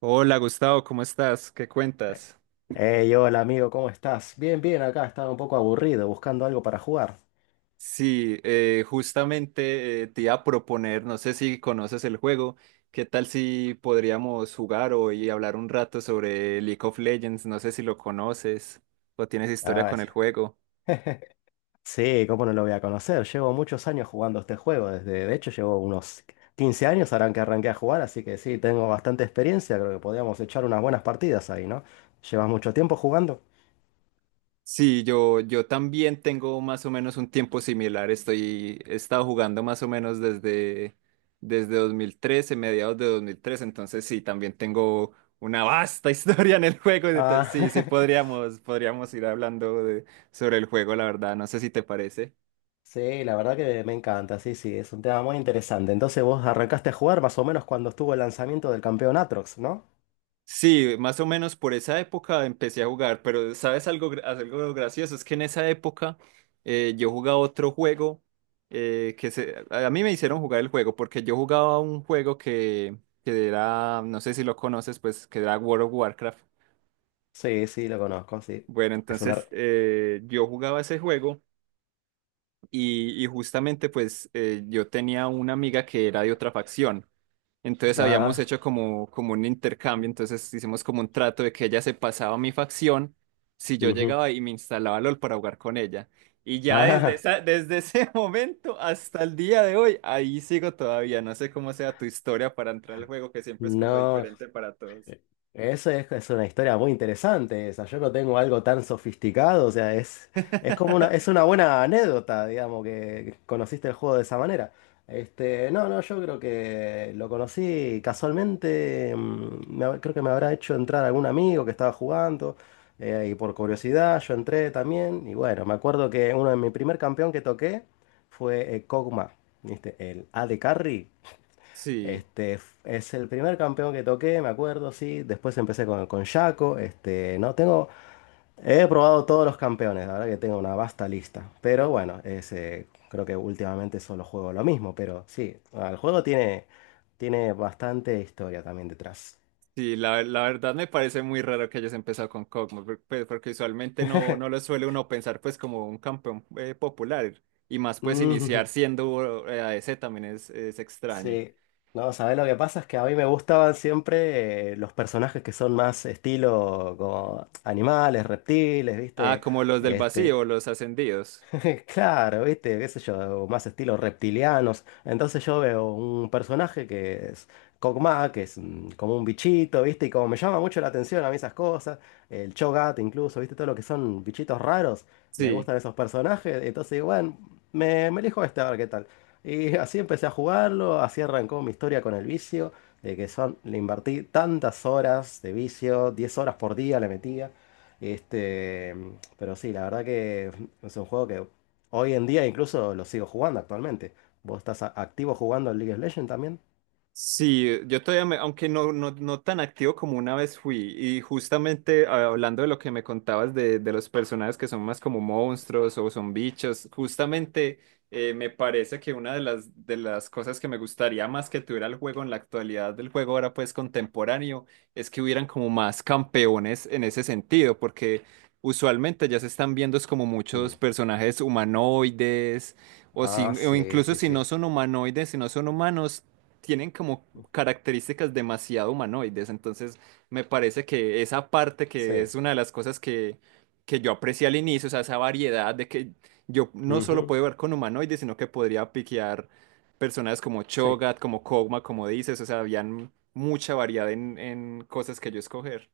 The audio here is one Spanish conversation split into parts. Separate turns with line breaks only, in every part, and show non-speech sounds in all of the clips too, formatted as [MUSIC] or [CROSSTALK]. Hola Gustavo, ¿cómo estás? ¿Qué cuentas?
Hey, hola amigo, ¿cómo estás? Bien, bien, acá estaba un poco aburrido, buscando algo para jugar.
Sí, justamente te iba a proponer, no sé si conoces el juego, ¿qué tal si podríamos jugar hoy y hablar un rato sobre League of Legends? No sé si lo conoces o tienes historia
Ah,
con el juego.
[LAUGHS] Sí, ¿cómo no lo voy a conocer? Llevo muchos años jugando este juego, desde, de hecho llevo unos 15 años harán que arranqué a jugar, así que sí, tengo bastante experiencia, creo que podríamos echar unas buenas partidas ahí, ¿no? ¿Llevas mucho tiempo jugando?
Sí, yo también tengo más o menos un tiempo similar. He estado jugando más o menos desde 2013, mediados de 2013. Entonces, sí, también tengo una vasta [LAUGHS] historia en el juego. Entonces,
Ah,
sí, sí,
[LAUGHS]
podríamos ir hablando sobre el juego, la verdad. No sé si te parece.
sí, la verdad que me encanta, sí, sí, es un tema muy interesante. Entonces vos arrancaste a jugar más o menos cuando estuvo el lanzamiento del campeón Atrox, ¿no?
Sí, más o menos por esa época empecé a jugar, pero ¿sabes algo, algo gracioso? Es que en esa época yo jugaba otro juego, a mí me hicieron jugar el juego porque yo jugaba un juego que era, no sé si lo conoces, pues que era World of Warcraft.
Sí, sí, lo conozco, sí.
Bueno,
Es una.
entonces yo jugaba ese juego, y justamente pues yo tenía una amiga que era de otra facción. Entonces habíamos
Ah.
hecho como un intercambio, entonces hicimos como un trato de que ella se pasaba a mi facción si yo
Ujú.
llegaba y me instalaba LOL para jugar con ella. Y ya desde
Ah,
desde ese [LAUGHS] momento hasta el día de hoy, ahí sigo todavía. No sé cómo sea tu historia para entrar al juego, que siempre es como
no,
diferente para todos.
eso es una historia muy interesante esa. Yo no tengo algo tan sofisticado, o sea, es como es
[LAUGHS]
una buena anécdota, digamos, que conociste el juego de esa manera. Este, no, no, yo creo que lo conocí casualmente, creo que me habrá hecho entrar algún amigo que estaba jugando, y por curiosidad yo entré también, y bueno, me acuerdo que uno de mi primer campeón que toqué fue Kog'Maw, ¿viste? El AD Carry.
Sí.
Este, es el primer campeón que toqué, me acuerdo, sí. Después empecé con Shaco. Este, no tengo. He probado todos los campeones, la verdad que tengo una vasta lista. Pero bueno, ese, creo que últimamente solo juego lo mismo. Pero sí, el juego tiene bastante historia también detrás.
Sí, la verdad me parece muy raro que hayas empezado con Kog'Maw, pues, porque usualmente no lo
[LAUGHS]
suele uno pensar pues como un campeón popular, y más pues
Mm,
iniciar siendo ADC también es extraño.
sí. No, ¿sabes lo que pasa? Es que a mí me gustaban siempre los personajes que son más estilo como animales, reptiles,
Ah,
¿viste?
como los del
Este,
vacío, los ascendidos.
[LAUGHS] claro, viste, qué sé yo, más estilos reptilianos. Entonces yo veo un personaje que es Kog'Maw, que es como un bichito, viste, y como me llama mucho la atención a mí esas cosas, el Cho'Gath incluso, viste, todo lo que son bichitos raros, me
Sí.
gustan esos personajes, entonces digo, bueno, me elijo este a ver qué tal. Y así empecé a jugarlo, así arrancó mi historia con el vicio, de que son, le invertí tantas horas de vicio, 10 horas por día le metía. Este, pero sí, la verdad que es un juego que hoy en día incluso lo sigo jugando actualmente. ¿Vos estás activo jugando en League of Legends también?
Sí, yo todavía, aunque no tan activo como una vez fui, y justamente ah, hablando de lo que me contabas de los personajes que son más como monstruos o son bichos, justamente me parece que una de de las cosas que me gustaría más que tuviera el juego en la actualidad del juego ahora pues contemporáneo es que hubieran como más campeones en ese sentido, porque usualmente ya se están viendo es como muchos
Mm.
personajes humanoides. O, si,
Ah,
o
sí,
incluso
sí,
si
sí.
no son humanoides, si no son humanos, tienen como características demasiado humanoides, entonces me parece que esa parte que
Sí.
es una de las cosas que yo aprecié al inicio, o sea, esa variedad de que yo no solo
Ujú,
puedo ver con humanoides, sino que podría piquear personas como
sí.
Cho'Gath, como Kog'Ma, como dices, o sea, habían mucha variedad en cosas que yo escoger.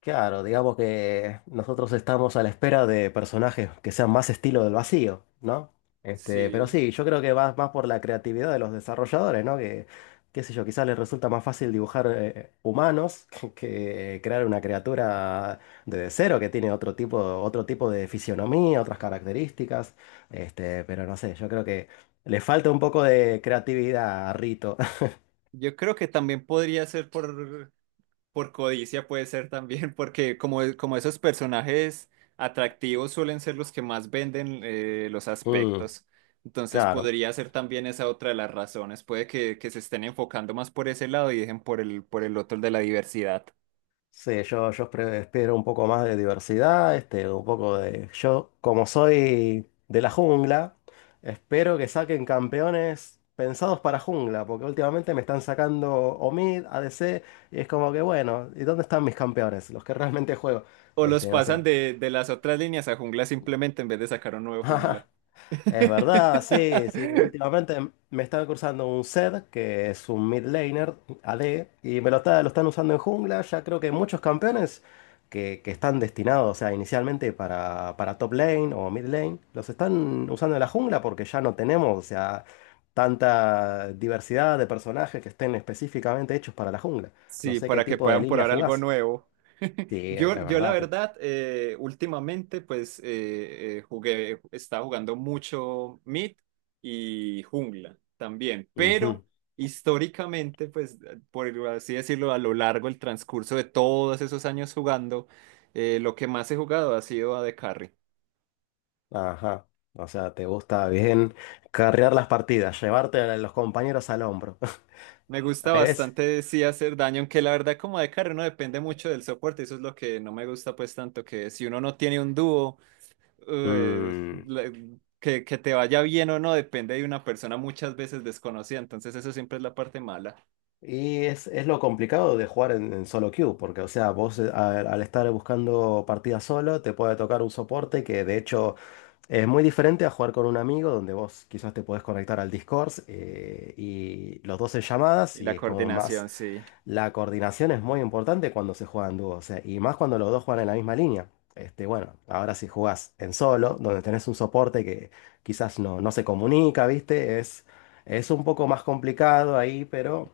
Claro, digamos que nosotros estamos a la espera de personajes que sean más estilo del vacío, ¿no? Este, pero
Sí,
sí, yo creo que va más por la creatividad de los desarrolladores, ¿no? Que, qué sé yo, quizás les resulta más fácil dibujar humanos [LAUGHS] que crear una criatura de cero que tiene otro tipo de fisionomía, otras características. Este, pero no sé, yo creo que le falta un poco de creatividad a Rito. [LAUGHS]
yo creo que también podría ser por. Por codicia puede ser también, [LAUGHS] porque como esos personajes atractivos suelen ser los que más venden los
Mm,
aspectos, entonces
claro.
podría ser también esa otra de las razones. Puede que se estén enfocando más por ese lado y dejen por el otro el de la diversidad.
Sí, yo espero un poco más de diversidad, este, un poco de. Yo, como soy de la jungla, espero que saquen campeones pensados para jungla, porque últimamente me están sacando Omid, ADC, y es como que, bueno, ¿y dónde están mis campeones? Los que realmente juego.
O los
Este, no
pasan
sé.
de las otras líneas a jungla simplemente en vez de sacar un nuevo jungla.
[LAUGHS] Es verdad, sí, sí.
[LAUGHS]
Últimamente me están cruzando un Zed, que es un mid laner AD, y lo están usando en jungla. Ya creo que muchos campeones que están destinados, o sea, inicialmente para top lane o mid lane, los están usando en la jungla porque ya no tenemos, o sea, tanta diversidad de personajes que estén específicamente hechos para la jungla. No
Sí,
sé qué
para que
tipo de
puedan
línea
probar algo
jugás.
nuevo. [LAUGHS]
Sí, es
Yo la
verdad.
verdad, últimamente pues jugué, estaba jugando mucho Mid y Jungla también, pero
Ujú.
históricamente pues, por así decirlo, a lo largo del transcurso de todos esos años jugando, lo que más he jugado ha sido a de carry.
Ajá. O sea, te gusta bien carrear las partidas, llevarte a los compañeros al hombro.
Me
[LAUGHS]
gusta
Ahí ves.
bastante sí hacer daño, aunque la verdad como de carry no depende mucho del soporte, eso es lo que no me gusta pues tanto, que si uno no tiene un dúo eh,
Mm,
la- que te vaya bien o no depende de una persona muchas veces desconocida, entonces eso siempre es la parte mala.
Y es lo complicado de jugar en solo queue, porque, o sea, vos al estar buscando partidas solo, te puede tocar un soporte que, de hecho, es muy diferente a jugar con un amigo, donde vos quizás te podés conectar al Discord y los dos en llamadas,
Y la
y es como más.
coordinación, sí.
La coordinación es muy importante cuando se juega en dúo, o sea, y más cuando los dos juegan en la misma línea. Este, bueno, ahora si jugás en solo, donde tenés un soporte que quizás no, no se comunica, ¿viste? Es un poco más complicado ahí, pero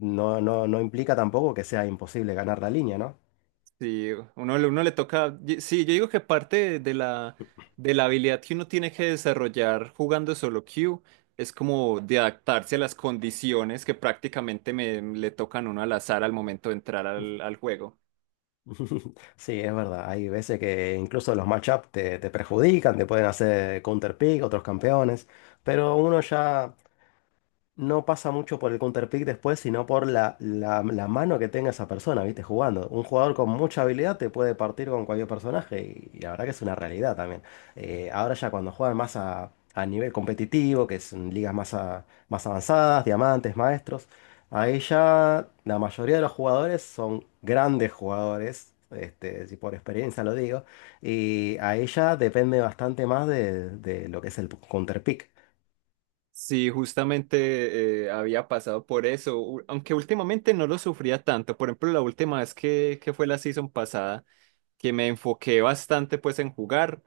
no, no, no implica tampoco que sea imposible ganar la línea, ¿no?
Sí, uno le toca. Sí, yo digo que parte de de la habilidad que uno tiene que desarrollar jugando solo queue es como de adaptarse a las condiciones que prácticamente le tocan a uno al azar al momento de entrar al juego.
[LAUGHS] Sí, es verdad. Hay veces que incluso los matchups te perjudican, te pueden hacer counterpick, otros campeones, pero uno ya no pasa mucho por el counterpick después, sino por la mano que tenga esa persona, ¿viste? Jugando. Un jugador con mucha habilidad te puede partir con cualquier personaje y la verdad que es una realidad también. Ahora ya cuando juegan más a nivel competitivo, que son ligas más avanzadas, diamantes, maestros, ahí ya la mayoría de los jugadores son grandes jugadores. Este, si por experiencia lo digo, y ahí ya depende bastante más de lo que es el counterpick.
Sí, justamente había pasado por eso, aunque últimamente no lo sufría tanto. Por ejemplo, la última vez que fue la season pasada, que me enfoqué bastante pues en jugar,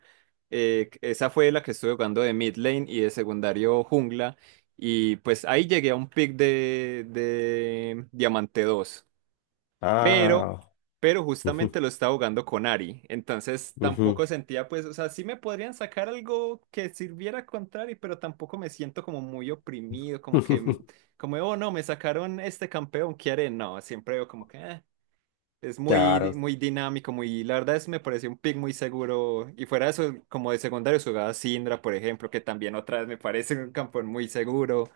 esa fue la que estuve jugando de mid lane y de secundario jungla, y pues ahí llegué a un pick de diamante dos, pero,
Ah,
pero
ujú,
justamente lo estaba jugando con Ari, entonces
ujú.
tampoco sentía, pues, o sea, sí me podrían sacar algo que sirviera contra Ari, pero tampoco me siento como muy oprimido, como que,
[LAUGHS]
como, oh, no, me sacaron este campeón, ¿qué haré? No, siempre veo como que, "Ah". Es muy,
Claro,
muy dinámico, muy, la verdad es, me pareció un pick muy seguro, y fuera de eso, como de secundario jugaba Syndra, por ejemplo, que también otra vez me parece un campeón muy seguro,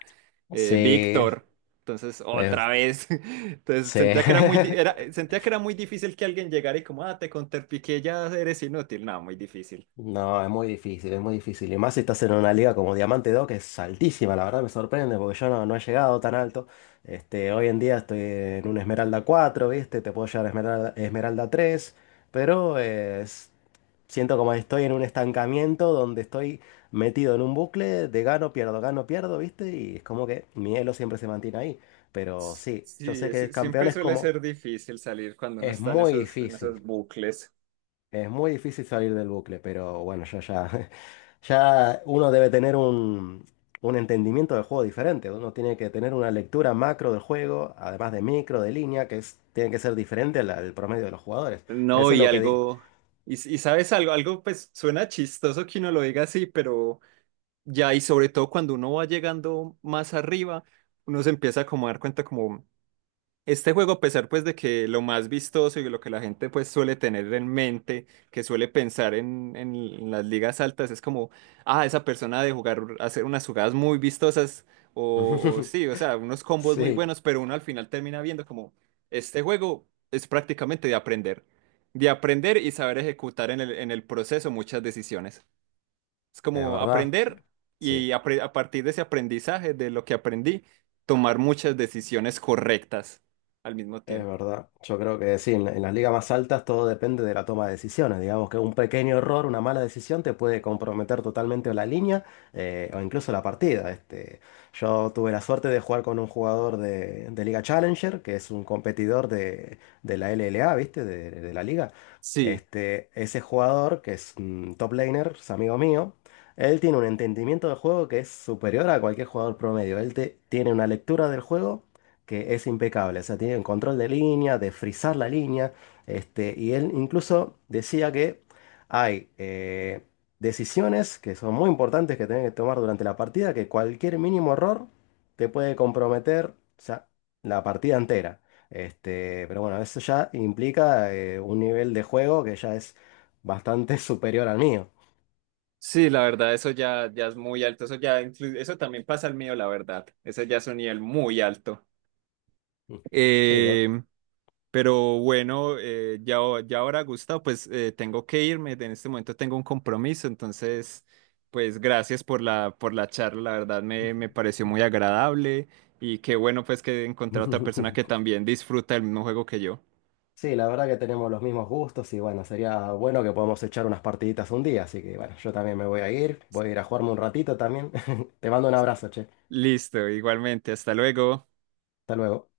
sí,
Víctor. Entonces, otra
es-
vez. [LAUGHS] Entonces,
sí.
sentía que era muy,
[LAUGHS]
sentía que era muy difícil que alguien llegara y como, ah, te contrapiqué, ya eres inútil. No, muy difícil.
No, es muy difícil, es muy difícil. Y más si estás en una liga como Diamante 2 que es altísima, la verdad me sorprende, porque yo no, no he llegado tan alto. Este, hoy en día estoy en un Esmeralda 4, ¿viste? Te puedo llevar a Esmeralda, Esmeralda 3, pero siento como estoy en un estancamiento donde estoy metido en un bucle de gano, pierdo, ¿viste? Y es como que mi elo siempre se mantiene ahí. Pero sí, yo
Sí,
sé que
siempre
campeones
suele
como.
ser difícil salir cuando uno
Es
está en
muy
en esos
difícil,
bucles.
es muy difícil salir del bucle, pero bueno, ya, ya, [LAUGHS] ya uno debe tener un entendimiento del juego diferente, uno tiene que tener una lectura macro del juego, además de micro, de línea, tiene que ser diferente al promedio de los jugadores.
No,
Eso es
y
lo que di.
algo, y sabes algo, algo pues suena chistoso que uno lo diga así, pero ya, y sobre todo cuando uno va llegando más arriba, uno se empieza como a dar cuenta como... Este juego, a pesar pues de que lo más vistoso y lo que la gente pues suele tener en mente, que suele pensar en las ligas altas, es como, ah, esa persona ha de jugar, hacer unas jugadas muy vistosas o
[LAUGHS]
sí, o sea, unos combos muy
Sí,
buenos, pero uno al final termina viendo como, este juego es prácticamente de aprender y saber ejecutar en en el proceso muchas decisiones. Es
es
como
verdad,
aprender
sí.
y a partir de ese aprendizaje, de lo que aprendí, tomar muchas decisiones correctas al mismo
Es
tiempo.
verdad, yo creo que sí, en las ligas más altas todo depende de la toma de decisiones. Digamos que un pequeño error, una mala decisión te puede comprometer totalmente la línea o incluso la partida. Este, yo tuve la suerte de jugar con un jugador de Liga Challenger, que es un competidor de la LLA, ¿viste? De la liga.
Sí,
Este, ese jugador, que es un top laner, es amigo mío, él tiene un entendimiento del juego que es superior a cualquier jugador promedio. Él tiene una lectura del juego que es impecable. O sea, tiene el control de línea, de frizar la línea. Este, y él incluso decía que hay decisiones que son muy importantes que tienen que tomar durante la partida, que cualquier mínimo error te puede comprometer, o sea, la partida entera. Este, pero bueno, eso ya implica un nivel de juego que ya es bastante [LAUGHS] superior al mío.
sí, la verdad, ya es muy alto. Eso ya eso también pasa al mío, la verdad. Eso ya es un nivel muy alto.
Sí, Dot.
Eh, Pero bueno, ya ahora, Gustavo, pues tengo que irme. En este momento tengo un compromiso. Entonces, pues gracias por por la charla. Me pareció muy agradable. Y qué bueno, pues que encontrar otra persona que
[LAUGHS]
también disfruta el mismo juego que yo.
Sí, la verdad que tenemos los mismos gustos y bueno, sería bueno que podamos echar unas partiditas un día, así que bueno, yo también me voy a ir a jugarme un ratito también. [LAUGHS] Te mando un
Sí,
abrazo, che.
listo, igualmente. Hasta luego.
Hasta luego.